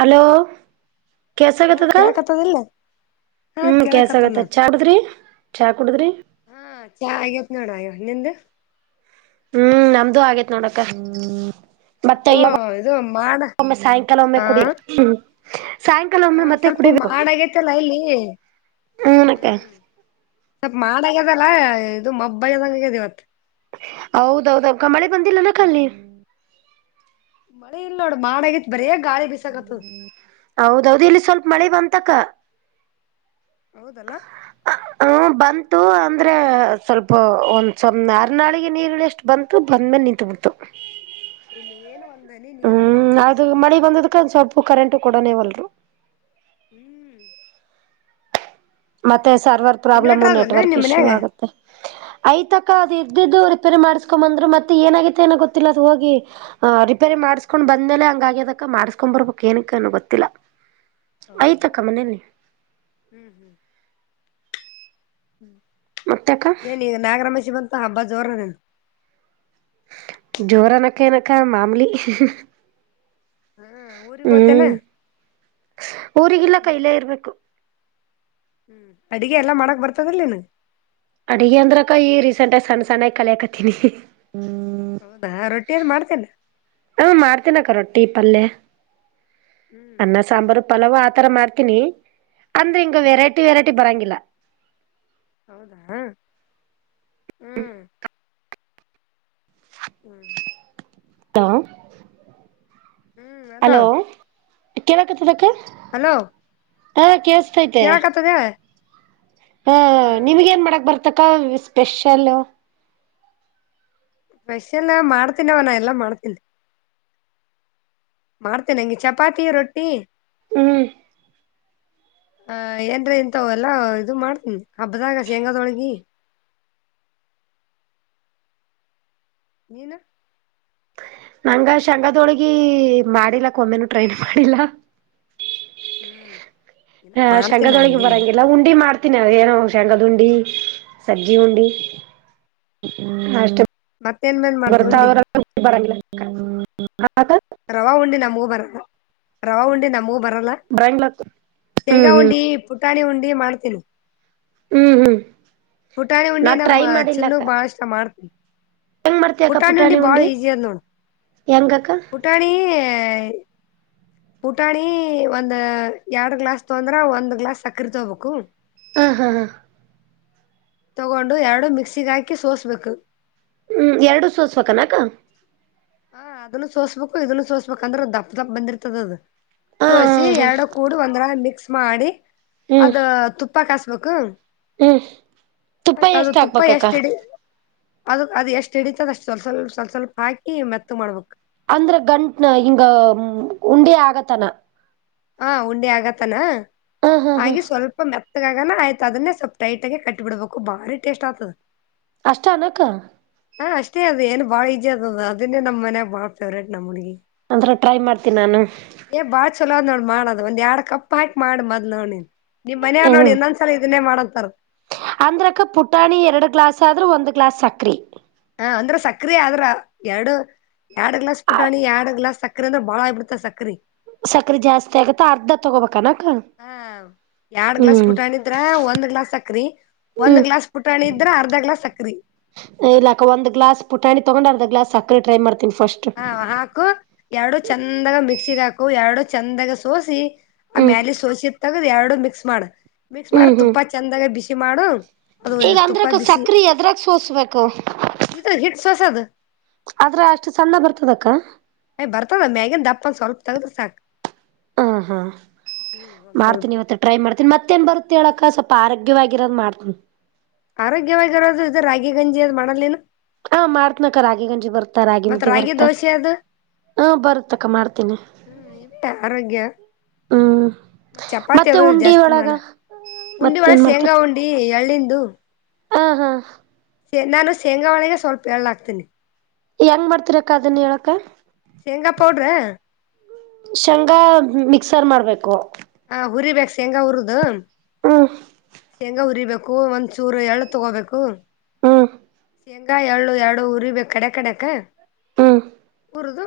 Hello ಹಾ ಕೆಸಗತ್ತದ ಕಳ್ಕ್ತದಲ್ಲೇ ಹ್ಮ್ ಕೆಸ ಆಗತ್ತಚ್ಚ ಮಾಡುದ್ರಿ ಹಾ ಚಾ ಆಗ ನೋಡಯೋ ನಿಂದ ಹ್ಮ್ ನಮ್ದು ಆಗೇತ್ ನೋಡಕ್ಕ ಹ್ಮ್ ಮತ್ತೆ ಸ್ವಲ್ಪ ಇಗ ಇದು ಮಾಡ ಒಮ್ಮೆ ಸಾಯಂಕಾಲ ಒಮ್ಮೆ ಹ ಕುಡಿ ಸಾಯಂಕಾಲ ಒಮ್ಮೆ ಹ ಮತ್ತೆ ಸ್ವಲ್ಪ ಕುಡಿಬೇಕು ಮಾಡಗೇತಲ್ಲ ಇಲ್ಲಿ ಹನಕ್ಕ ಹ್ಮ ಸ್ವಲ್ಪ ಮಾಡಗ್ಯದಲ್ಲ ಇದು ಮಬ್ಬಯ್ಯದಂಗಗ್ಯದ ಇವತ್ ಹೌದೌದಕ ಮಳೆ ಬಂದಿಲ್ಲ ನಕ ಖಾಲಿ ಮಳೆ ಇಲ್ಲ ನೋಡ ಮಾಡ ಆಗಿತ್ರಿಯ ಹೌದೌದು ಇಲ್ಲಿ ಸ್ವಲ್ಪ ಮಳೆ ಬಂತಕ್ಕ ಹೌದಲ್ಲ ಹ ಬಂತು ಅಂದ್ರೆ ಸ್ವಲ್ಪ ಒಂದ ಸನೆ ಅರ್ನಾಳಿಗೆ ನೀರುಳ ಎಷ್ಟು ಬಂತು ಬಂದ್ಮೇಲೆ ನಿಂತು ತಂಬುತ್ತ ಇಲ್ಲಿ ಏನು ವಂದಾನ ನೀರು ಇಲ್ಲನ ಕ ಸ್ವಲ್ಪ ಕರೆಂಟ್ ಕೊಡನೇವಲ್ರು ಹ್ಮ್ ಮತ್ತೆ ಸರ್ವರ್ ಪ್ರಾಬ್ಲಮು ಇನ್ವರ್ಟರ್ ಅದನ ನೆಟ್ವರ್ಕ್ ನಿಮ್ ಇಶ್ಯೂ ಮನ್ಯಾಗ ಆಗುತ್ತೆ ಐ ತಕ ಅದು ಇದ್ದಿದ್ದು ರಿಪೇರಿ ಮಾಡಸ್ಕೊಂಡ್ ಬಂದ್ರು ಮತ್ತೆ ಏನಾಗತ್ತ ಏನೋ ಗೊತ್ತಿಲ್ಲ ಅದು ಹೋಗಿ ರಿಪೇರಿ ಮಾಡ್ಸ್ಕೊಂಡ್ ಬಂದ ಮೇಲೆ ಹಂಗ ಆಗ್ಯದಕ ಮಾಡಸ್ಕೊಂಡ್ ಬರ್ಬೇಕಕ್ ಏನಕ್ಕೆ ಅನ್ನ ಗೊತ್ತಿಲ್ಲ ಹದ ಐತಕ್ಕ ಹ್ಮ್ ಮನೇಲಿ ಹ್ಮ್ ಹ್ಮ್ ಮತ್ತಕ್ಕ ಏನ್ ಈಗ ನಾಗರಮೇಶಿ ಬಂತ ಹಬ್ಬ ಜೋರ ನನ್ ಜೋರನಕ್ಕಏನಕ್ಕ ಮಾಮಲಿ ಹಾ ಊರಿಗ್ ಹೋತೇನ ಹ್ಮ್ ಊರಿಗೆಲ್ಲ ಹ್ಮ್ ಕೈಲೆ ಇರ್ಬೇಕು ಹ್ಮ್ ಅಡಗೆ ಎಲ್ಲಾ ಮಾಡಕ್ ಬರ್ತದಲ್ನು ಅಡಗ ಅಂದ್ರಕ್ಕ ಈ ರೀಸೆಂಟ್ಗ ಸಣ್ಣ ಸಣ್ಣ ಕಲಿಯಕತನಿ ಹೌದಾ ರೊಟ್ಟಿಂತ ಮಾಡ್ತೇನೆ ಹಾ ಮಾಡ್ತೀನಕ್ಕ ರೊಟ್ಟಿ ಪಲ್ಯ ಹ್ಮ್ ಅನ್ನ ಸಾಂಬಾರು ಪಲಾವ ಆ ಆ ತರ ಮಾಡ್ತೀನಿ ಅಂದ್ರೆ ಹಿಂಗ ಹ್ಮ್ ವೆರೈಟಿ ವೆರೈಟಿ ಬರಂಗಿಲ್ಲ ಹೌದಾ ಹ್ಮ್ ಹ್ಮ್ ತ ಹ್ಮ್ ಅಲೋ ಹಲೋ ಹೇಳತದಕ ಹಲೋ ಹ ಕೆಸ ಹೇಳಕತ್ತದ ಹಾ ನಿಮಗ ಏನ್ ಮಾಡಕ್ ಬರ್ತಕ್ಕ ಸ್ಪೆಷಲ್ ಸ್ಪೆಷಲ್ ಮಾಡ್ತನ್ವ ನ ಎಲ್ಲಾ ಮಾಡ್ತನ್ ಮಾಡ್ತೇನಿ ಅಂಗೆ ಚಪಾತಿ ರೊಟ್ಟಿ ಹ್ಮ್ ಆ ಏನ್ರೀ ಇಂತವೆಲ್ಲ ಇದು ಮಾಡ್ತಿನ್ ಹಬ್ದಾಗ ಶೇಂಗಾದೊಳ್ಗಿ ನೀನು ನಂಗ ಶೇಂಗದೊಳ್ಗಿ ಮಾಡಿಲ್ಲಕ್ಕ ಒಮ್ಮೆನು ಟ್ರೈ ಮಾಡಿಲ್ಲ ಹ್ಮ್ ಇಲ್ಲ ಹ ಮಾಡ್ತೀನ ಶೇಂಗಾದೊಳ್ಗೆ ಹಂಗೇನಿಲ್ಲ ಬರಂಗಿಲ್ಲ ಉಂಡಿ ಮಾಡ್ ತ್ತಿನ ಅ ಏನ ಶೇಂಗದುಂಡಿ, ಸಜ್ಜಿ ಉಂಡಿ ಅಷ್ಟ ಮತ್ತೇನ್ ಮೇನ್ ಮಾಡ್ತ ಉಂಡಿ [unintelligible] ರವ ಉಂಡಿ ನಮ್ವು ಬರಲ್ಲ, ರವಾ ಉಂಡಿ ನಮ್ವು ಬರಲ್ಲ ಬರಂಗಿಲ್ಲಕ್ಕ ಹ್ಮ್ ಶೇಂಗಾ ಹ್ಮ್ ಉಂಡಿ, ಪುಟಾಣಿ ಉಂಡಿ ಮಾಡ್ತೀನಿ ಹ್ಮ್ ಹ್ಮ್ ಪುಟಾಣಿ ಉಂಡಿ ನಾ ಟ್ರೈ ನಮ್ಮ ಮಾಡಿಲ್ಲಕ್ಕ ಚಿನ್ನುಗ್ ಬಾಳ್ ಇಷ್ಟ ಮಾಡ್ತಿನಿ ಹೆಂಗ್ ಮಾಡ್ತಿ ಅಕ್ಕ ಪುಟಾಣಿ ಉಂಡಿ ಈಜಿ ಅದ್ ನೋಡು ಹೆಂಗಕ್ಕ ಪುಟಾಣಿ ಈ [unintelligible] ಪುಟಾಣಿ ಒಂದ ಎರಡ್ ಗ್ಲಾಸ್ ತಗೊಂಡ್ರ ಒಂದ್ ಗ್ಲಾಸ್ ಸಕ್ರಿ ತೊಗೊಬೇಕು ಹಾ ಹಾ ಹಾ ತಗೊಂಡು ಎರ್ಡು ಮಿಕ್ಸಿಗ್ ಹಾಕಿ ಸೋಸ್ಬೇಕು ಹ್ಮ್ ಎರ್ಡು ಸೋರ್ಸ್ಬೇಕನಕ್ಕ ಹ ಅದುನ್ನು ಸೋಸ್ಬೇಕು, ಇದುನ್ನು ಸೋಸ್ಬೇಕ್ ಅಂದ್ರೆ ದಪ್ ದಪ್ ಬಂದಿರ್ತದದು ಹ ಸೋಸಿ ಹ ಎರ್ಡು ಕೂಡಿ ಒಂದ್ರಗ್ ಮಿಕ್ಸ್ ಮಾಡಿ ಹ್ಮ್ ಅದ ತುಪ್ ತುಪ್ಪ ಕಾಸ್ಬೇಕು, ಹ್ಮ್ ಮ ತುಪ್ಪ ಅದು ಎಷ್ಟ ತುಪ್ಪ ಎಷ್ಟ್ ಹಾಕ್ಬೇಕಕ್ಕ ಇಡಿ ಅದು ಅದ್ ಎಷ್ಟ್ ಹಿಡಿತದಷ್ಟು ಸ್ವಲ್ ಸ್ವಲ್ ಸ್ವಲ್ ಸ್ವಲ್ಪ್ ಹಾಕಿ ಮೆತ್ತುಗ್ ಮಾಡ್ಬೇಕ ಅಂದ್ರೆ ಗಂಟ್ನ ಹಿಂಗ ಉಂಡೆ ಆಗತನ ಹ ಉಂಡೆ ಆಗತನಾ ಹ ಹ ಹ ಹಾಗಿ ಸ್ವಲ್ಪ ಮೆತ್ ಮೆತ್ಗಾಗನ ಆಯ್ತ್ ಅದ್ನೇ ಸ್ವಲ್ಪ ಟೈಟಗಿ ಕಟ್ಬಿಡ್ಬೇಕು ಬಾರಿ ಟೇಸ್ಟ್ ಆತದ. ಅಷ್ಟ ಅನಕ್ಕ ಹಾ ಅಷ್ಟೇ ಅದು ಏನು ಬಾಳ ಈಜಿ ಅದದು, ಅದನ್ನೇ ನಮ್ ಮನ್ಯಾಗ್ ಬಾಳ್ ಫೇವ್ರೇಟ್ ನಮ್ ಹುಡ್ಗಿಗ್ ಅಂದ್ರ ಟ್ರೈ ಮಾಡ್ತೀನ್ ನಾನು ಏ ಬಾಳ್ ಚಲೋ ಅದ್ ನೋಡ್ ಮಾಡದ್ ಒಂದ್ ಎರಡ್ ಕಪ್ ಹಾಕಿ ಮಾಡ ಮದ್ ನೋಡ್ ನೀನು ನಿಮ್ ಮನೆ ಓರ್ ನೋಡ್ ಹ್ಮ್ ಇನ್ನೊಂದ್ಸಲ ಇದನ್ನೇ ಮಾಡಂತಾರ ಅಂದ್ರಕ್ಕ ಪುಟಾಣಿ ಎರ್ಡ್ ಗ್ಲಾಸ್ ಆದ್ರ ಒಂದ್ ಗ್ಲಾಸ್ ಸಕ್ರಿ ಹ ಅಂದ್ರಿ ಸಕ್ರಿ ಆದ್ರ ಎರ್ಡು ಎರ್ಡ್ ಗ್ಲಾಸ್ ಪುಟಾಣಿ, ಎರ್ಡ್ ಗ್ಲಾಸ್ ಸಕ್ರೆ ಅಂದ್ರೆ ಬಾಳ ಆಗ್ ಬಿಡ್ತದ್ ಸಕ್ರಿ ಸಕ್ರೆ ಜಾಸ್ತಿ ಆಗುತ್ ಅರ್ಧ ತೊಗೋಬೇಕನ ಹಾ ಎರಡ್ ಗ್ಲಾಸ್ ಪುಟಾಣಿದ್ರ ಒಂದ್ ಗ್ಲಾಸ್ ಸಕ್ರಿ ಒಂದ್ ಹ್ಮ್ ಗ್ಲಾಸ್ ಪುಟಾಣಿ ಇದ್ರ, ಅರ್ಧ ಗ್ಲಾಸ್ ಸಕ್ರಿ ಇಲ್ಲಾಕ್ಕ ಒಂದ್ ಗ್ಲಾಸ್ ಪುಟಾಣಿ ತೊಗೊಂಡ್ ಗ್ಲಾಸ್ ಸಕ್ರೆ ಟ್ರೈ ಮಾಡ್ ಹ ಹಾಕು, ಎರ್ಡು ಚಂದಗ ಮಿಕ್ಸಿಗ್ ಹಾಕು ಎರ್ಡು ಚಂದಗ ಸೋಸಿ ಆ ಹ್ಮ್ ಮ್ಯಾಲಿದ್ ಸೋಸಿ ತಗ್ದ್ ಎರಡು ಮಿಕ್ಸ್ ಮಾಡು, ಮಿಕ್ಸ್ ಮಾಡ್ ಹ್ಮ್ ಹ್ಮ್ ತುಪ್ಪ ಚಂದಗ ಬಿಸಿ ಮಾಡು ಅದು ಈಗ ತುಪ್ಪ ಅಂದ್ರಕ್ಕ ಬಿಸಿ ಸಕ್ರಿ ಎದ್ರಾಗ್ ಸೋಸ್ಬೇಕು? ಇದು ಹಿಟ್ ಸೋಸದು ಆದ್ರಗ್ ಅಷ್ಟ್ ಸಣ್ಣ ಬರ್ತದಕ್ಕ ಹೆ ಬರ್ತದ ಮ್ಯಾಗನ್ ದಪ್ಪಂದ್ ಸ್ವಲ್ಪ ತಗ್ದ್ರ್ ಸಾಕ್ ಹಾ ಹಾ ಹ್ಮ್ ಒಂದ್ ಸ್ವಲ್ಪ ಮಾಡ್ತೀನಿ ಇವತ್ ಟ್ರೈ ಮಾಡ್ತೀನಿ, ಮತ್ತೇನ್ ಬರುತ್ತ ಹೇಳಕ್ಕ ಸ್ವಲ್ಪ ಆರೋಗ್ಯವಾಗಿರೋದ್ ಮಾಡ್ತಿನಿ ಆರೋಗ್ಯವಾಗಿರೋದು ಇದು ರಾಗಿ ಗಂಜಿ ಅದ್ ಮಾಡಲ್ ನೀನು ಹಾ ಮಾಡ್ತ್ನಕ ರಾಗಿ ಗಂಜಿ ಬರುತ್ತ, ರಾಗಿ ಮತ್ ಮುದ್ದಿ ಬರುತ್ತ ದೋಸೆ ಅದು ಹಾ ಬರುತ್ತಕ್ಕ ಮಾಡ್ತೀನಿ. ಹ್ಮ್ ಇವೆ ಆರೋಗ್ಯ ಹ್ಮ್ ಮತ್ ಚಪಾತಿ ಮತ್ತೆ ಅದು ಉಂಡಿ ಜಾಸ್ತಿ ಒಳಗ ಮಾಡ ಉಂಡಿ ಒಳಗ ಮತ್ತೇನ್ ಶೇಂಗಾ ಉಂಡಿ ಎಳ್ಳಂಡಿ ಹಾ ಹಾ ನಾನು ಶೇಂಗಾ ಒಳಗ ಸ್ವಲ್ಪ ಏಳಹಾಕ್ತನೆ ಹೆಂಗ್ ಮಾಡ್ತಿರಕ್ಕ ಅದನ್ ಹೇಳಕ್ಕ ಶೇಂಗಾ ಪೌಡರ್ ಶೇಂಗಾ ಮಿಕ್ಸರ್ ಮಾಡ್ಬೇಕು ಹ ಹುರಿಬೇಕ ಶೇಂಗಾ ಹುರದು ಹ್ಮ್ ಶೇಂಗಾ ಹುರಿಬೇಕು ಬು ಒಂದ್ ಚೂರು ಎಳ್ ತಗೋಬೇಕು ಹ್ಮ ಶೇಂಗಾ ಎಳ್ಳು ಎರಡು ಉರಿಬೇಕ ಕಡೆ ಕಡೆಕ್ ಹ್ಮ್ ಹುರಿದು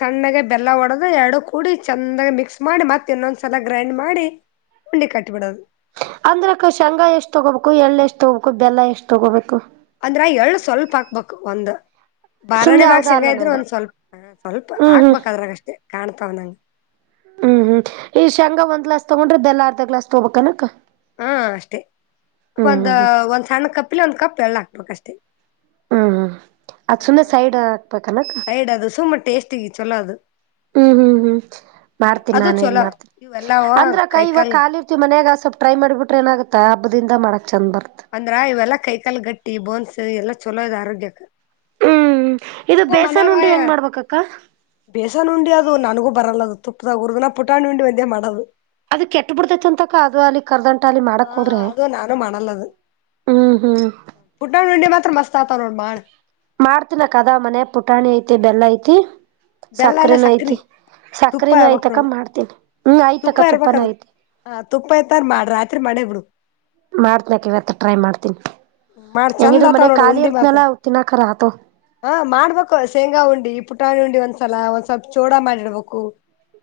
ಸಣ್ಣಾಗ ಬೆಲ್ಲ ಒಡೆದು ಎರಡು ಕೂಡಿ ಚಂದಾಗಿ ಮಿಕ್ಸ್ ಮಾಡಿ ಮತ್ತ ಇನ್ನೊಂದ ಸಲ ಗ್ರೈಂಡ್ ಮಾಡಿ ಉಂಡೆ ಕಟ್ಟಿಬಿಡೋದು ಅಂದ್ರಕ್ಕ ಶೇಂಗಾ ಎಷ್ಟ್ ತೊಗೋಬೇಕು ಎಳ್ಳ ಎಷ್ಟು ತಗೋಬೇಕು ಬೆಲ್ಲ ಎಷ್ಟ್ ತಗೋಬೇಕು ಅಂದ್ರ ಎಳ್ ಸ್ವಲ್ಪ ಹಾಕ್ಬೇಕು ಒಂದ ಬಾರಣೆ ಸುಮ್ನೆ ಬಾಗ ಯಾವ್ದ ಅಲ್ಲ ಶೇಂಗ ಇದ್ರರು ನಂಗ ಒಂದ್ ಸ್ವಲ್ಪ ಸ್ವಲ್ಪ ಹ್ಮ್ ಹ್ಮ್ ಹಾಕ್ಬೇಕಾದ್ರಾಗಷ್ಟೆ ಕಾಣ್ತಾವನಂಗ ಹ್ಮ್ ಹ್ಮ್ ಈ ಶೇಂಗಾ ಒಂದ್ ಗ್ಲಾಸ್ ತಗೊಂಡ್ರದ್ದ ಎಲ್ಲ ಅರ್ಧ ಗ್ಲಾಸ್ ತಗೋಬೇಕ್ ಅನಕ್ಕ ಹಾ ಅಷ್ಟೇ ಒಂದು ಹ್ಮ್ ಒಂದು ಸಣ್ಣ ಕಪ್ಪಿಲ್ಲೆ ಒಂದು ಕಪ್ ಎಳ್ಳು ಹಾಕ್ಬೇಕಷ್ಟೆ ಹ್ಮ್ ಹ್ಮ್ ಅದ್ ಸುಮ್ನೆ ಸೈಡ್ ಹಾಕ್ಬೇಕನಕ್ಕ ಸೈಡ್ ಅದು ಸುಮ್ಮ ಟೇಸ್ಟಿಗೆ ಚಲೋ ಅದ ಹ್ಮ್ ಹ್ಮ್ ಹ್ಮ್ ಹ್ಮ್ ಮಾಡ್ತೀನಿ ಅದು ನಾನನ್ ಏನ್ ಚಲೋ ಮಾಡ್ತೀನಿ ಇವೆಲ್ಲವ ಅಂದ್ರಕ್ಕ ಇವಾಗ ಕೈಕಾಲ್ ಕಾಲಿರ್ತಿ ಮನ್ಯಾಗ ಸ್ವಲ್ ಟ್ರೈ ಮಾಡ ಬಿಟ್ರ ಏನ ಆಗತ್ತ ಹಬ್ಬದಿಂದ ಮಾಡಕ್ ಚಂದ ಬರ ಅಂದ್ರ ಇವೆಲ್ಲಾ ಕೈಕಾಲ್ ಗಟ್ಟಿ ಬೋನ್ಸ್ ಎಲ್ಲಾ ಚಲೋ ಇದ ಆರೋಗ್ಯಕ್ ಹ್ಮ್ ಇದು ನಿಮ್ಗೂ ಬೇಸನ್ ಮನ್ಯಾಗ ಉಂಡಿ ಹೆಂಗ್ ಮಾಡ್ಬೇಕಕ್ಕ ಬೇಸನ್ ಉಂಡಿ ಅದು ನನಗೂಬ ಬರಲ್ಲದು ತುಪ್ಪದ ಊರ್ ದಿನ ಪುಟಾಣಂಡಿ ಒಂದೇ ಮಾಡೋದು ಅದ ಕೆಟ್ಟ ಬಿಡತೈತ್ ಅಂತ ಅಕ್ಕಾ ಅದು ಅಲ್ಲಿ ಕರ್ದಟ ಹಾ ಅದು ನಾನು ಮಾಡಣಲ್ಲದ ಹ್ಮ್ ಹ್ಮ್ ಪುಟ್ಟಾಣಿ ಉಂಡಿ ಮಾತ್ರ ಮಸ್ತ್ ಆತವ ನೋಡ ಮಾಡ ಮಾಡ್ತಿನ ಅಕ್ಕ ದ ಮನೆ ಪುಟಾಣಿ ಐತಿ ಬೆಲ್ಲ ಐತಿ ಬೆಲ್ಲ ಅಲ್ಲಾ ಸಕ್ಕ್ರಿ ಸಕ್ರಿನ ಐಯ್ತ ಅಕ್ಕಾ ಮಾಡ್ತೀನಿ ಹ್ಮ್ ಆಯ್ತಕ ತುಪ್ಪಾನ ಐತಿ ಹ ತುಪ್ಪಾಐತಾ ಮಾಡಿ ರಾತ್ರಿ ಮಾಡೇ ಬಿಡು ಮಾಡ್ತನಕ ಇವತ್ತ ಟ್ರೈ ಮಾಡ್ತನಿ ಮಾಡ್ ಚಂದ ಹೆಂಗಿದ್ರ ಮನೆ ಆತಾವ್ ನೋಡು ಖಾಲಿ ಉಂಡಿ ಮಾತ್ರ ಇರ್ತ್ನಲ್ಲ ತಿನಾಕರ ಹಾ ಮಾಡ್ಬೇಕು ಶೇಂಗಾ ಉಂಡಿ ಪುಟ್ಟಾ ಪುಟಾಣಿ ಉಂಡಿ ಒಂದ್ಸಲ ಒಂದ್ ಸ್ವಲ್ಪ ಚೋಡಾ ಮಾಡಿಡ್ಬೇಕು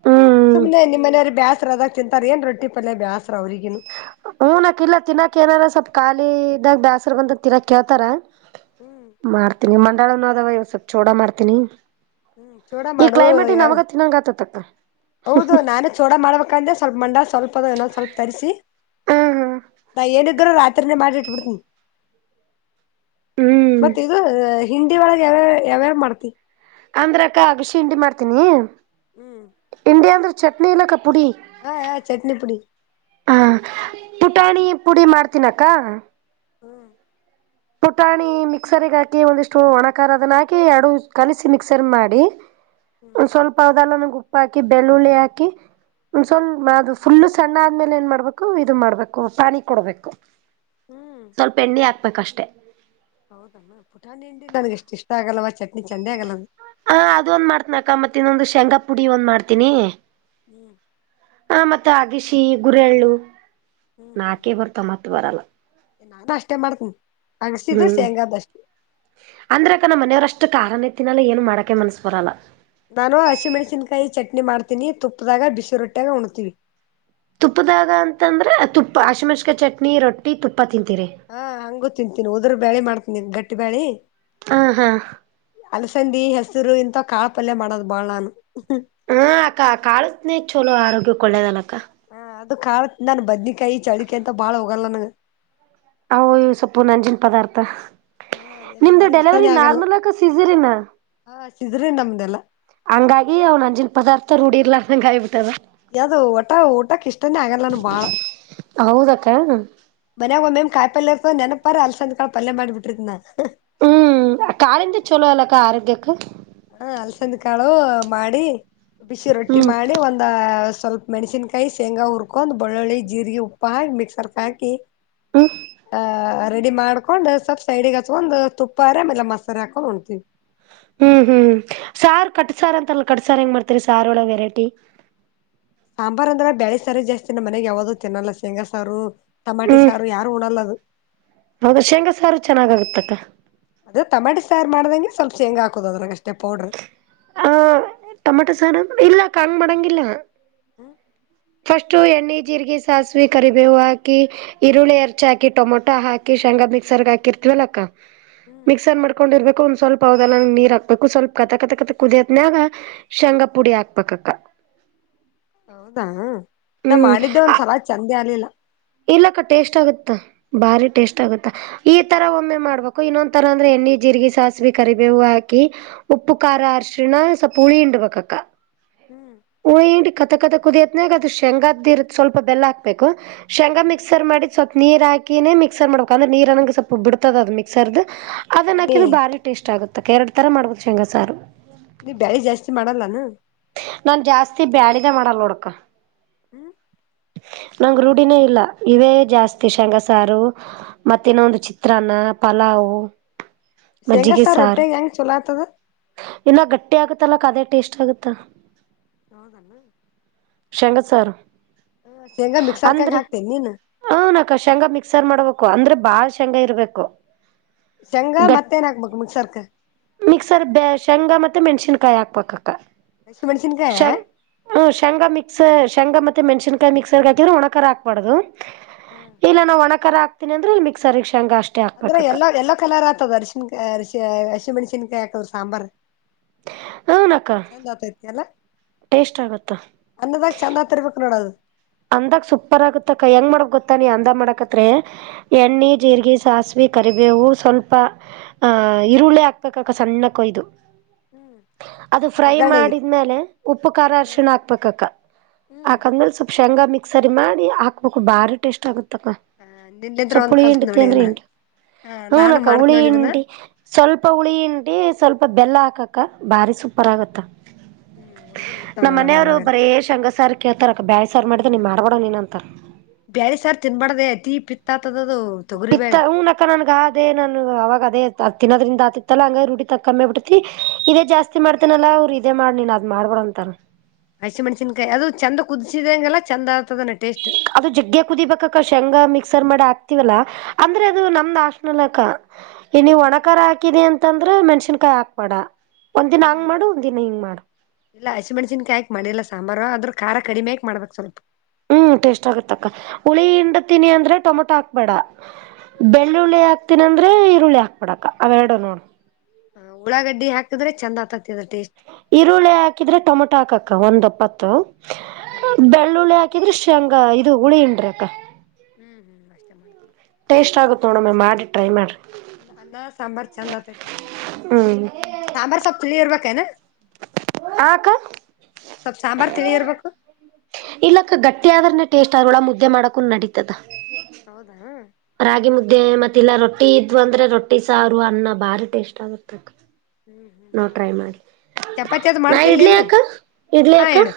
ಹ್ಮ್ ಸುಮ್ಮ್ನೆ ನಿಮ್ಮ ಮನೆಯವ್ರ ಬ್ಯಾಸ್ರ ಅದ ತಿಂತಾರ ಏನ್ ರೊಟ್ಟಿ ಪಲ್ಯ ಬ್ಯಾಸರ ಊನಕ್ ಇಲ್ಲ ತಿನ್ನಾಕ್ ಏನಾರ ಸ್ವಲ್ಪ ಖಾಲಿದಾಗ ಬ್ಯಾಸರ ಬಂದ ತಿನ್ನಾಕ್ ಕೇಳ್ತಾರ ಹ್ಮ್ ಮಾಡ್ತೀನಿ ಮಂಡಳನ ಅದಾವ ಇವ ಸ್ವಲ್ಪ್ ಚೋಡಾ ಮಾಡ್ತೀನಿ ಹ್ಮ್ ಚೂಡ ಈ ಮಾಡು ಕ್ಲೈಮೇಟ್ ನ್ ನಮಗ ತಿನ್ನಂಗ ಆಗತೈತಕ್ಕ ಹೌದು ನಾನು ಚೋಡಾ ಮಾಡಬೇಕಂದ್ರೆ ಸ್ವಲ್ಪ ಮಂಡಾಳ ಸ್ವಲ್ಪ ತರಿಸಿ ನಾ ಏನಿದ್ರರು ರಾತ್ರಿ ರಾತ್ರಿನೇ ಮಾಡಿ ಹ್ಮ್ ಇಟ್ಟಬಿಡುತ್ತನ ಹಿಂದಿ ಒಳಗೆ ಯಾವ್ಯ ಯಾವ್ಯಾವ ಮಾಡ್ತಿ ಅಂದ್ರ ಅಕ್ಕ ಅಗಶಿಂಡಿ ಮಾಡ್ತೀನಿ ಹ್ಮ್ ಹಿಂಡಿ ಅಂದ್ರ ಚಟ್ನಿ ಇಲ್ ಅಕ್ಕಾ ಹಾ ಹಾ ಚಟ್ನಿ ಪುಡಿ ಹ ಪುಟಾಣಿ ಪುಡಿ ಮಾಡ್ತೀನಕ್ಕ ಹ್ಮ್ ಪುಟಾಣಿ ಮಿಕ್ಸರ್ಗ ಹಾಕಿ ಒಂದಿಷ್ಟು ಒಣಕಾರ ಅದನ್ನ ಹಾಕಿ ಎರಡು ಕಲಿಸಿ ಮಿಕ್ಸರ್ ಮಾಡಿ ಹ್ಮ್ ಒ ಸ್ವಲ್ಪ ಅದೆಲ್ಲನ ಉುಪ್ಪ ಹಾಕಿ ಬೆಳ್ಳುಳ್ಳಿ ಹಾಕಿ ಒ್ ಸ್ವಲ್ ಅ ಫುಲ್ಲು ಸಣ್ಣ ಆದ್ಮೇಲೆ ಏನ್ ಮಾಡ್ಬೇಕು ಇದು ಮಾಡ್ಬೇಕು ಪಾನಿ ಕೊಡ್ಬೇಕು ಸ್ವಲ್ಪ ಎಣ್ಣೆ ಹಾಕ್ಬೇಕಷ್ಟೆ ಹೌದ ಪುಟಾಣ ಹಂಡ ನನ್ಗೆ ಎಷ್ಟು ಇಷ್ಟ ಆಗಲ್ವಾ ಚಟ್ನಿ ಚೆಂದೆ ಆಗಲ್ಲ ಹಾ ಅದೊಂದ್ ಮಾಡ್ತನ ಅಕ್ಕ ಮತ್ತೆ ಇನ್ನೊಂದು ಶೇಂಗಾ ಪುಡಿ ಒಂದ್ ಮಾಡ್ತೀನಿ ಹ್ಮ್ ಮತ್ ಅಗಶಿ ಗುರೆಳ್ಳು ಹ್ಮ್ ಹ್ಮ್ ನಾಕೆ ಬರ್ತ ಮತ್ ಬರಲ್ಲ ಅಷ್ಟೇ ಮಾಡ್ಕ ಹ್ಮ್ ಅಂದ್ರ ಅಕಣ ಮನೆಯವ್ರಷ್ಟೇ ಅಷ್ಟು ಕಾರಣ ಇತ್ತಿನಲ್ಲ ಏನು ಮಾಡಕೆ ಮನಸ್ ಬರಲ್ಲ ನಾನು ಹಸಿಮೆಣಸಿನ್ಕಾಯಿ ಚಟ್ನಿ ಮಾಡ್ತೀನಿ ತುಪ್ಪದಾಗ ಬಿಸಿ ರೊಟ್ಟಾಗ ಉಣ್ತೀವಿ ತುಪ್ಪದಾಗ ಅಂತಂದ್ರೆ ತುಪ್ಪ ಅಶಮಷಕ ಚಟ್ನಿ ರೊಟ್ಟಿ ತುಪ್ಪ ತಿಂತೀರಿ. ಹಾ ಹಂಗು ತಿಂತೀನಿ ಉದ್ರ ಬ್ಯಾಳಿ ಮಾಡ್ತನಿ ಗಟ್ಟಿ ಬ್ಯಾಳೆ ಹ ಹಾ ಅಲಸಂದಿ ಹೆಸರು ಇಂಥ ಕಾಳ ಪಲ್ಯ ಮಾಡೋದು್ ಬಾಳಾನು ಹಾ ಅಕ್ಕ ಕಾಳತ್ನೇ ಚಲೋ ಆರೋಗ್ಯ ಒಳ್ಳೇದಲಕ್ಕ ಹ ಅದು ಕಾಲ ನನ್ ಬದ್ನಕಾಯಿ ಚಳಿಕಿ ಅಂತ ಬಾಳ್ ಹೋಗಲ್ಲ ನನಗ ಅ ಇವ ಸೊಪ್ಪು ನಂಜಿನ ಪದಾರ್ಥ ಹಾ ಏನ ನಿಮ್ದು ನನ್ಗ್ ಇಷ್ಟಾನೇ ಡೆಲಿವರಿ ನಾರ್ಮಲ್ ಆಕ ಸೀಜರಿನಾ ಇದ್ರೆ ನಮ್ದೆಲ್ಲಾ ಹಂಗಾಗಿ ಅವ್ನ ಅಂಜಿನ ಪದಾರ್ಥ ರೂಢಿರ್ಲಾರಂಗ ಆಾಯ್ಬಿಟ್ಟದ ಯಾವ್ದು ಊಟ ಊಟಕ್ ಇಷ್ಟನೆೇ ಆಗಲ್ಲ ನಾನು ಬಾಳ ಹೌದಕ್ಕ ನನ ಒ ಮಮ ಕಾಯ ಪಲ್ ಇರ್ತ ನೆನಪರ ಅಲ್ಲಿ ಸಂಂದ ಕಳ ಪಲ್ಯ ಮಾಡಿಬಿಟ್ಟ್ರಿದನ ಹ್ಮ್ ಕಾಲೆಿಂದ ಚಛಲೋಲ್ಲಕ್ಕಾ ಆರೋಗ್ಯಕ್ಕೆ ಹ ಅಲ್ಸಂದ್ ಕಾಳು ಮಾಡಿ ಬಿಸಿ ರೊಟ್ಟಿ ಹ್ಮ್ ಮಾಡಿ ಒಂದ ಸ್ವಲ್ಪ ಮೆಣಸನ್ಕಾಯಿ ಶೇಂಗಾ ಹುರ್ಕೊಂಡ್ ಬೆಳ್ಳುಳ್ಳಿ ಜೀರಿಗೆ ಉಪ್ಪ ಹಾಕಿ ಮಿಕ್ಸರ್ಕ್ ಹಾಕಿ ಹ್ಮ ರೆಡಿ ಮಾಡ್ಕೊಂಡ್ ಸ್ವಲ್ಪ ಸೈಡಿಗೆ ಹಚ್ಕೊಂಡ್ ತುಪ್ಪಾರೆ ಆಮೇಲೆ ಮಸಾರಿ ಹಾಕೊಂಡ್ ಹೊಣ್ತಿೀವಿ ಹ್ಮ್ ಹ್ಮ್ ಸಾರು ಕಟ್ ಸಾರು ಅಂತಲ್ಲ ಕಟ್ ಸಾರ್ ಹೆಂಗ ಮಾಡ್ತರಿ ಸಾರ ಒಳ ವೆರೈಟಿ ಸಾಂಬಾರ್ು ಅಂದ್ರೆ ಬೇಳೆ ಸಾರು ಜಾಸ್ತಿ ನಮ್ಮ ಮನೆಗೆ ಯಾವ್ದೂ ತಿನ್ನಲ್ಲ ಶೇಂಗ ಸಾರು ಟಮಾಟಿ ಹ್ಮ್ ಸಾರು ಯಾರು ಉಣಲ್ಲದು ಹೌದಾ ಶೇಂಗಾ ಸಾರು ಚೆನ್ನಾಗಾಗತ್ತಕ್ಕ ಅದ ತಮಾಟಿ ಸಯಾರು ಮಾಡ್ದಂಗೆ ಸ್ವಲ್ಪ ಹೆಂಗ್ ಹಾಕುದು ಅದ್ರಾಗಷ್ಟ ಹಾ ಟೊಮಟೊ ಸಾರ ಇಲ್ಲ ಕಣ ಮಡಂಗಿಲ್ಲ ಹ್ಮ ಫಸ್ಟ್ ಎಣ್ಣೆ ಜೀರಿಗೆ ಸಾಸಿವ ಕರಿಬೇವು ಹಾಕಿ ಈರುಳ್ಳಿ ಎರ್ಚ್ ಹಾಕಿ ಟೊಮೊಟೊ ಹಾಕಿ ಮಿರ್ ಹಕಿರ್ ಮಿಕ್ಸರ್ ಮಾಡ್ೊಂಡರ್ ಸ್ವಲ್ಪ ಅವದೆಲ್ಲಂಗ ನೀರ್ ಹಾಕ್ಬೇಕು ಸ್ವಲ್ಪ ಕತಕತಕತ ಕುದಿಯದನಾಗ ಶೇಂಗಾ ಪುಡಿ ಹಾಕ್ಬೇಕಕ್ಕ [unintelligible] ಹೌದಾ ನಾ್ ಹ್ಮ್ ಮಾಡಿದ್ದೆ ಒಂದ್ಸಲ ಚೆಂದ ಆಗ್ಲಿಲ್ಲ ಇಲ್ಲಕ್ಕ ಟೇಸ್ಟ್ ಆಗುತ್ತ ಭಾರಿ ಟೇಸ್ಟ್ ಆಗುತ್ತಾ ಈ ತರ ಒಮ್ಮೆ ಮಾಡ್ಬೇಕು ಇನ್ನೊ್ ತರ ಅಂದ್ರೆ ಏ ಣ್ಣ ಜೀರಿಗೆ ಸಾಸಿವ ಕರಿಬೇವು ಹಾಕಿ ಉಪ್ಪು ಖಾರ ಅರರ್ಶಣ ಸ್ವಲ್ಪ ಹುಳಿ ಹಂಡ್ಬಬೇಕಕ್ಕ ಹ್ಮ್ ಹಂಡಿ ಕತಕತ ಕುದಿಯತ್ನಾಗ ಅದು ಶೇಂಗಾದ್ದಿ ಇರದ ಸ್ವಲ್ಪ ಬೆಲ್ಲ ಹಾಕ್ಬೇಕು ಶೇಂಗ ಮಕ್ಸರ್ ಮಾಡಿ ಸ್ವಲ್ಪ ನೀ ಹಾಕಿನೇ ಮಿಕ್ಸರ್ ಮಾಡಬೇಕ ಅಂದ್ರೆ ನೀರ್ ಅನಂಗೆ ಸ್ವಲ್ಪ ಅದನ್ನ ಎಣ್ಣೆ ಹಾಕಿದ್ರೆ ಬಾರಿ ಟೇಸ್ಟ್ ಆಗುತ್ತ ಕೆ ಎರಡ್ ತರ ಮಾಡ್ಬೋದು ಶೇಂಗಸಾರು ನೀ ಬೇರೆ ಜಾಸ್ತಿ ಮಾಡಲ್ಲಾನ ನಾ ಜಾಸ್ತಿ ಬ್ಯಾಡಿಗೆ ಮಾಡಲ್ಲ ನೋಡಕ ಹ್ಮ್ [unintelligible] ನಂ್ ರೂಢಿನೇ ಇಲ್ಲ ಇವೇ ಜಾಸ್ತಿ ಶೇಂಗಸಾರು ಮತ್ತೇನ ಒಂದು ಚಿತ್ರಾನ್ನ ಪಲಾವ್ ಶೇಂಗಾ ಮಜ್ಜಿಗೆ ಸಾರ್ ರೊಟ್ಟ್ಯಾಗ ಹೆಂಗ್ ಚಲೋ ಆತದ ಇಲ್ಲ ಗಟ್ಟಿ ಆಗುತ್ತೆ ಲಕ್ ಅದೇ ಟೇಸ್ಟ್ ಆಗುತ್ತಾ ಹೌದಲ್ಲ ಸಾರು ಅಂದ್ರೆ ಹಾಕ್ತೇನಿ ನೀನು ಹ ನಕಷಂಗ ಮಿಕ್ಸರ್ ಮಾಡ್ಬೇಕು ಅಂದ್ರೆ ಬಾಳ್ ಶಂಗ ಇರ್ಬೇಕು ಶೇಂಗಾ ಗ [unintelligible] ಮತ್ತೇನ್ ಹಾಕ್ಬೇಕು ಮಿಕ್ಸರ್ಕ ಮಿಕ್ಸರ್ ಶೇಂಗ ಮ ಮೆಣಸಿನ್ಕಾಯಿ ಹಾಕ್ಬೇಕಕ್ಕ ಹಸಿ ಮೆಣಸಿನ್ಕಾಯ ಹ ಶೇಂಗಾ ಮಿಕ್ಸ್ ಶೇಂಗಾ ಮೆ ಮೆಣಸನ್ಕಾಯಿ ಮಿಕ್ಸರ್ ಹಕಿದ್ರೆ ಒಣಕರ ಹಕ್ಬಾರುದು ಇಲ್ಲ ನಾವು ಒಣಕ ಹಾತೀನಿ ಅಂದೆ ಇಲ್ಲಿ ಮಿಕ್ಸರ್ ಅಂದ್ರೆ ಎಲ್ಲೋ ಎಲ್ಲೋ ಕಲರ್ ಆಗ್ತದ ಅರಶಿಿನಕಾಯಿಶಿ ಅರಿಿೆಣಸನ್ಕಾಯಿ ಹಾಕದ್ರ ಸಾಂಬಾರ್ ಹನಕ್ಕ ಚ ಜತ ಇ ಕೆಲ್ಲ [unintelligible] ಟೇಸ್ಟ್ ಆಗುತ್ತ ಅನ್ನದಾಗ ಚೆಂದ ಆತಿರ್ಬೇಕು [unintelligible] ನೋಡದು ಅಂದಕ್ ಸೂಪರ್ ಆಗತ್ತಕ್ಕ ಹೆಂಗ್ ಮಾಡಕ್ ಗೊತ್ತ ನೀ ಅಂದ ಮಾಡಕತ್ೆ [unintelligible] ಎಣ್ಣಿ ಜೀರ್ರಿಗೆ ಸಾಸಿವ ಕರಿಬೇವು ಸ್ವಲ್ಪ ಈರುಳ್ಳಿ ಹಾಕ್ಬೇಕಕ ಸಣ್ಣ ಕೊಯ್ದು ಅದು ಫ್ರೈ ಒಗ್ಗರಣೆಗೆ ಮಾಡಿದ್ಮೇಲೆ ಉಪ್ಪು ಖಾರ ಅರಶಿಣ ಹಾಕ್ಪಕ್ಕಕ್ಕ ಹಾಕಂದ್ಮೇಲೆ ಸ್ವಲ್ಪ ಶೇಂಗಾ ಮಿಕ್ಸರಿ ಮಾಡಿ ಹಾಕ್ಬೇಕು ಭಾರಿ ಟೇಸ್ಟ್ ಆಗುತ್ತೆ ಕ್ಕ ಹ ನಿನ್ನಿದ್ರ ಒಂದ್ ಸೊಪ್ಪುಳಿ ಕಲ್ತ್ ಎಟತಿ ನೋಡಿ ಅಂದ್ರೆ ಇದನ್ನ ಎಟು ಹ ಹೂನ ನಾನು ಅಕ್ಕ ಮಾಡ್ತ್ ಹುಳಿ ನೋಡಿ ಇದನ್ನ ಇಂಟಿ ಸ್ವಲ್ಪ ಹುಳಿ ಇಂಟಿ ಸ್ವಲ್ಪ ಬೆಲ್ಲ ಹಾಕಕ್ಕ ಬಾರಿ ಸೂಪರ್ ಹ್ಮ್ ಆಗತ್ತ ಹ್ಮ್ ಹುಡುಗರು ಉಣ್ತಾವ್ ನಮ್ಮ ನೋಡಮ್ಮ ಮನೆಯವ್ರು ಯಾವಾಗರ ಬರೇ ಶಂಗಸಾರ ಕಳ್ತಾರ ಬ ಸರ್ ಮಾಡಿದೆ ನೀ ಮಾಡ್ಬಡಣ ನೀನ ಅಂತ ಬ್ಯಾರಿ ಸಾರ್ ತಿನ್ಬಾ್ದ ಅತಿ ಪಿತ್ತ ಆತದದು ತೊಗರಿ ಬ್ಯಾಳಿ ಪಿತ್ತ ಹೂನಕ್ಕ ನನ್ಗಾ ಅದೇ ನಾನ ಅವಾಗ ಅದೇ ತಿನ್ನೋದ್ರಿಂದ ದಾತಿತ್ತಲ್ಲ ಹಂಗ ರರುಟ್ಟಿ ತಕ್ಕಕಮ್ಮಿ ಬಿಟ್ಟತಿ ಇದೇ ಜಾಸ್ತಿ ಮಾಡ್ತೇನಲ್ಲ ಅವ್ರು ಇದೇ ಮಾಡಿ ನೀನ್ ಅದ್ ಮಾಡ್ಬೋಂತ ತ್ತ [unintelligible] ಹಚ್ಚಿ ಮಣಸನ್ಕಾಯಿ ಅದು ಚಂದ ಕುದಿಸಿದಂಗಲ್ಲ ಚಂದ ಆಗ್ತದನ ಟೇಸ್ಟ್ ಅದು ಜಗ್ಗೆ ಕುದಿಬೇಕಕ್ಕ ಶಂಗ ಮಿಕ್ ರ್ ಮಾಡಿ ಆಕ್ತವಲ್ಲಾ ಅಂದ್ರೆ ಅದು ನಮ್ದಾಶನಕ ಇ ಹ್ಮ್ ಒಣಕಾರರ ಹಾಕಿದೆ ಅಂತಂದ ಅದ್ರೆಣಸನ್ಕಾಯಿ ಹಾಕ್ಬೇಡ ಒಂದ್ ದಿನ ಹಂಗ್ ಹ್ಮ್ ಮಾಡು ಒಂದ್ ದಿನ ಹಿಂಗ್ ಮಾಡು ಇಲ್ಲ ಹಸಿ ಮೆಣ್ಸನ್ಕಾಯಾಕ್ ಮಾಡಿಲ್ಲ ಸಾ ಅಂಬಾರ ಅದ್ರ ಖಾರ ಕಡಿಮೆಕ್ ಮಾಡ್ಬೇಕಕ್ ಸ್ವಲ್ಪ ಹ್ಮ್ ಟೇಸ್ಟ್ ಆಗತಕ್ಕ ಹುಳಿ ಹಿಂಡತೀನಿ ಅಂದ್ರೆ ಟೊಮೊಟೊ ಹಾಕ್ಬೇಡ ಹ್ಮ್ ಬೆಳ್ಳುಳ್ಳಿ ಹಾಕ್ತನಂದ್ರೆ ಈರುಳ್ಳಿ ಹಾಕ್ಬಿಡಕ್ಕ ಅವೆರಡು ನೋಡು ಹ ಉಳಾಗಡ್ಡಿ ಹಾಕಿದ್ರ ಚಂದ ಆತತಿ ಅದ್ರ ಟೇಸ್ಟ್ ಈರುಳ್ಳಿ ಹಾಕಿದ್ರೆ ಟೊಮೊಟೊ ಹಾಕಕ್ಕ ಒಂದ್ಪ್ಪತ್ತು ಹ್ಮ್ ಬೆಳ್ಳುಳ್ಳಿ ಹಾಕ ಯಾ ದೃಶ್ಯಂಗ ಇದು ಹುಳಿ ಇಂಡ್ರಕ್ಕ ಹ್ಮ್ ಹ್ಮ್ ಮಷ್ಟ [unintelligible] ಮಾಡ್ತೀನಿ ಟೇಸ್ಟ್ ಆಗುತ್ತ ನೋಣಮ ಮಾಡಿ ಟೈ ಮಾಡ್ರಿ ಅನ್ನ ಸಾಂಬಾರ್ ಚಂದ್ ಆತೈತೆ ನೋಡಮ ಹ್ಮ್ ಸಾಂಬಾರ್ ಹುಳಿ ಇರ್ಬೇಕ ಕನಾ [unintelligible] ಹಾಕ [unintelligible] ಸ್ವಲ್ಪ್ ಸಾಂಬಾರ್ ತಿಳಿ ಇರ್ಬೇಕು ಇಲ್ಲಕ್ಕ ಗಟ್ಟಿ ಆದ್ರನನೆ ಟೇಸ್ಟ್ ಆದ್ರಳ ಮುದ್ದೆ ಮಾಡಕುನ್ ನಡೀತದ ಹೌದಾ ಇೇ [unintelligible] ಮತ್ತ ಇಲ್ಲ ರೊಟ್ಟಿ ಇದ್ವ ಅಂದ್ರೆ ರೊಟ್ಟಿ ಸಾರು ಅನ್ನ ಭಾರಿ ಟೇಸ್ಟ್ ಆಗತ್ತಕ್ ಹ್ಮ್ ನಾ ಟ್ರೈ ಮಾಡ್ತೀನಿ ಮಾಡ್ ನೋಡು ಚಪಾತಿ ಅದು ನಾ ಇಡ್ಲಿ ಮಾಡ್ತಿರ್ಲೇನು ಅಕ ಇಡ್ಲಿ ಹಾ ಅಕ್ಕ ಹೇಳು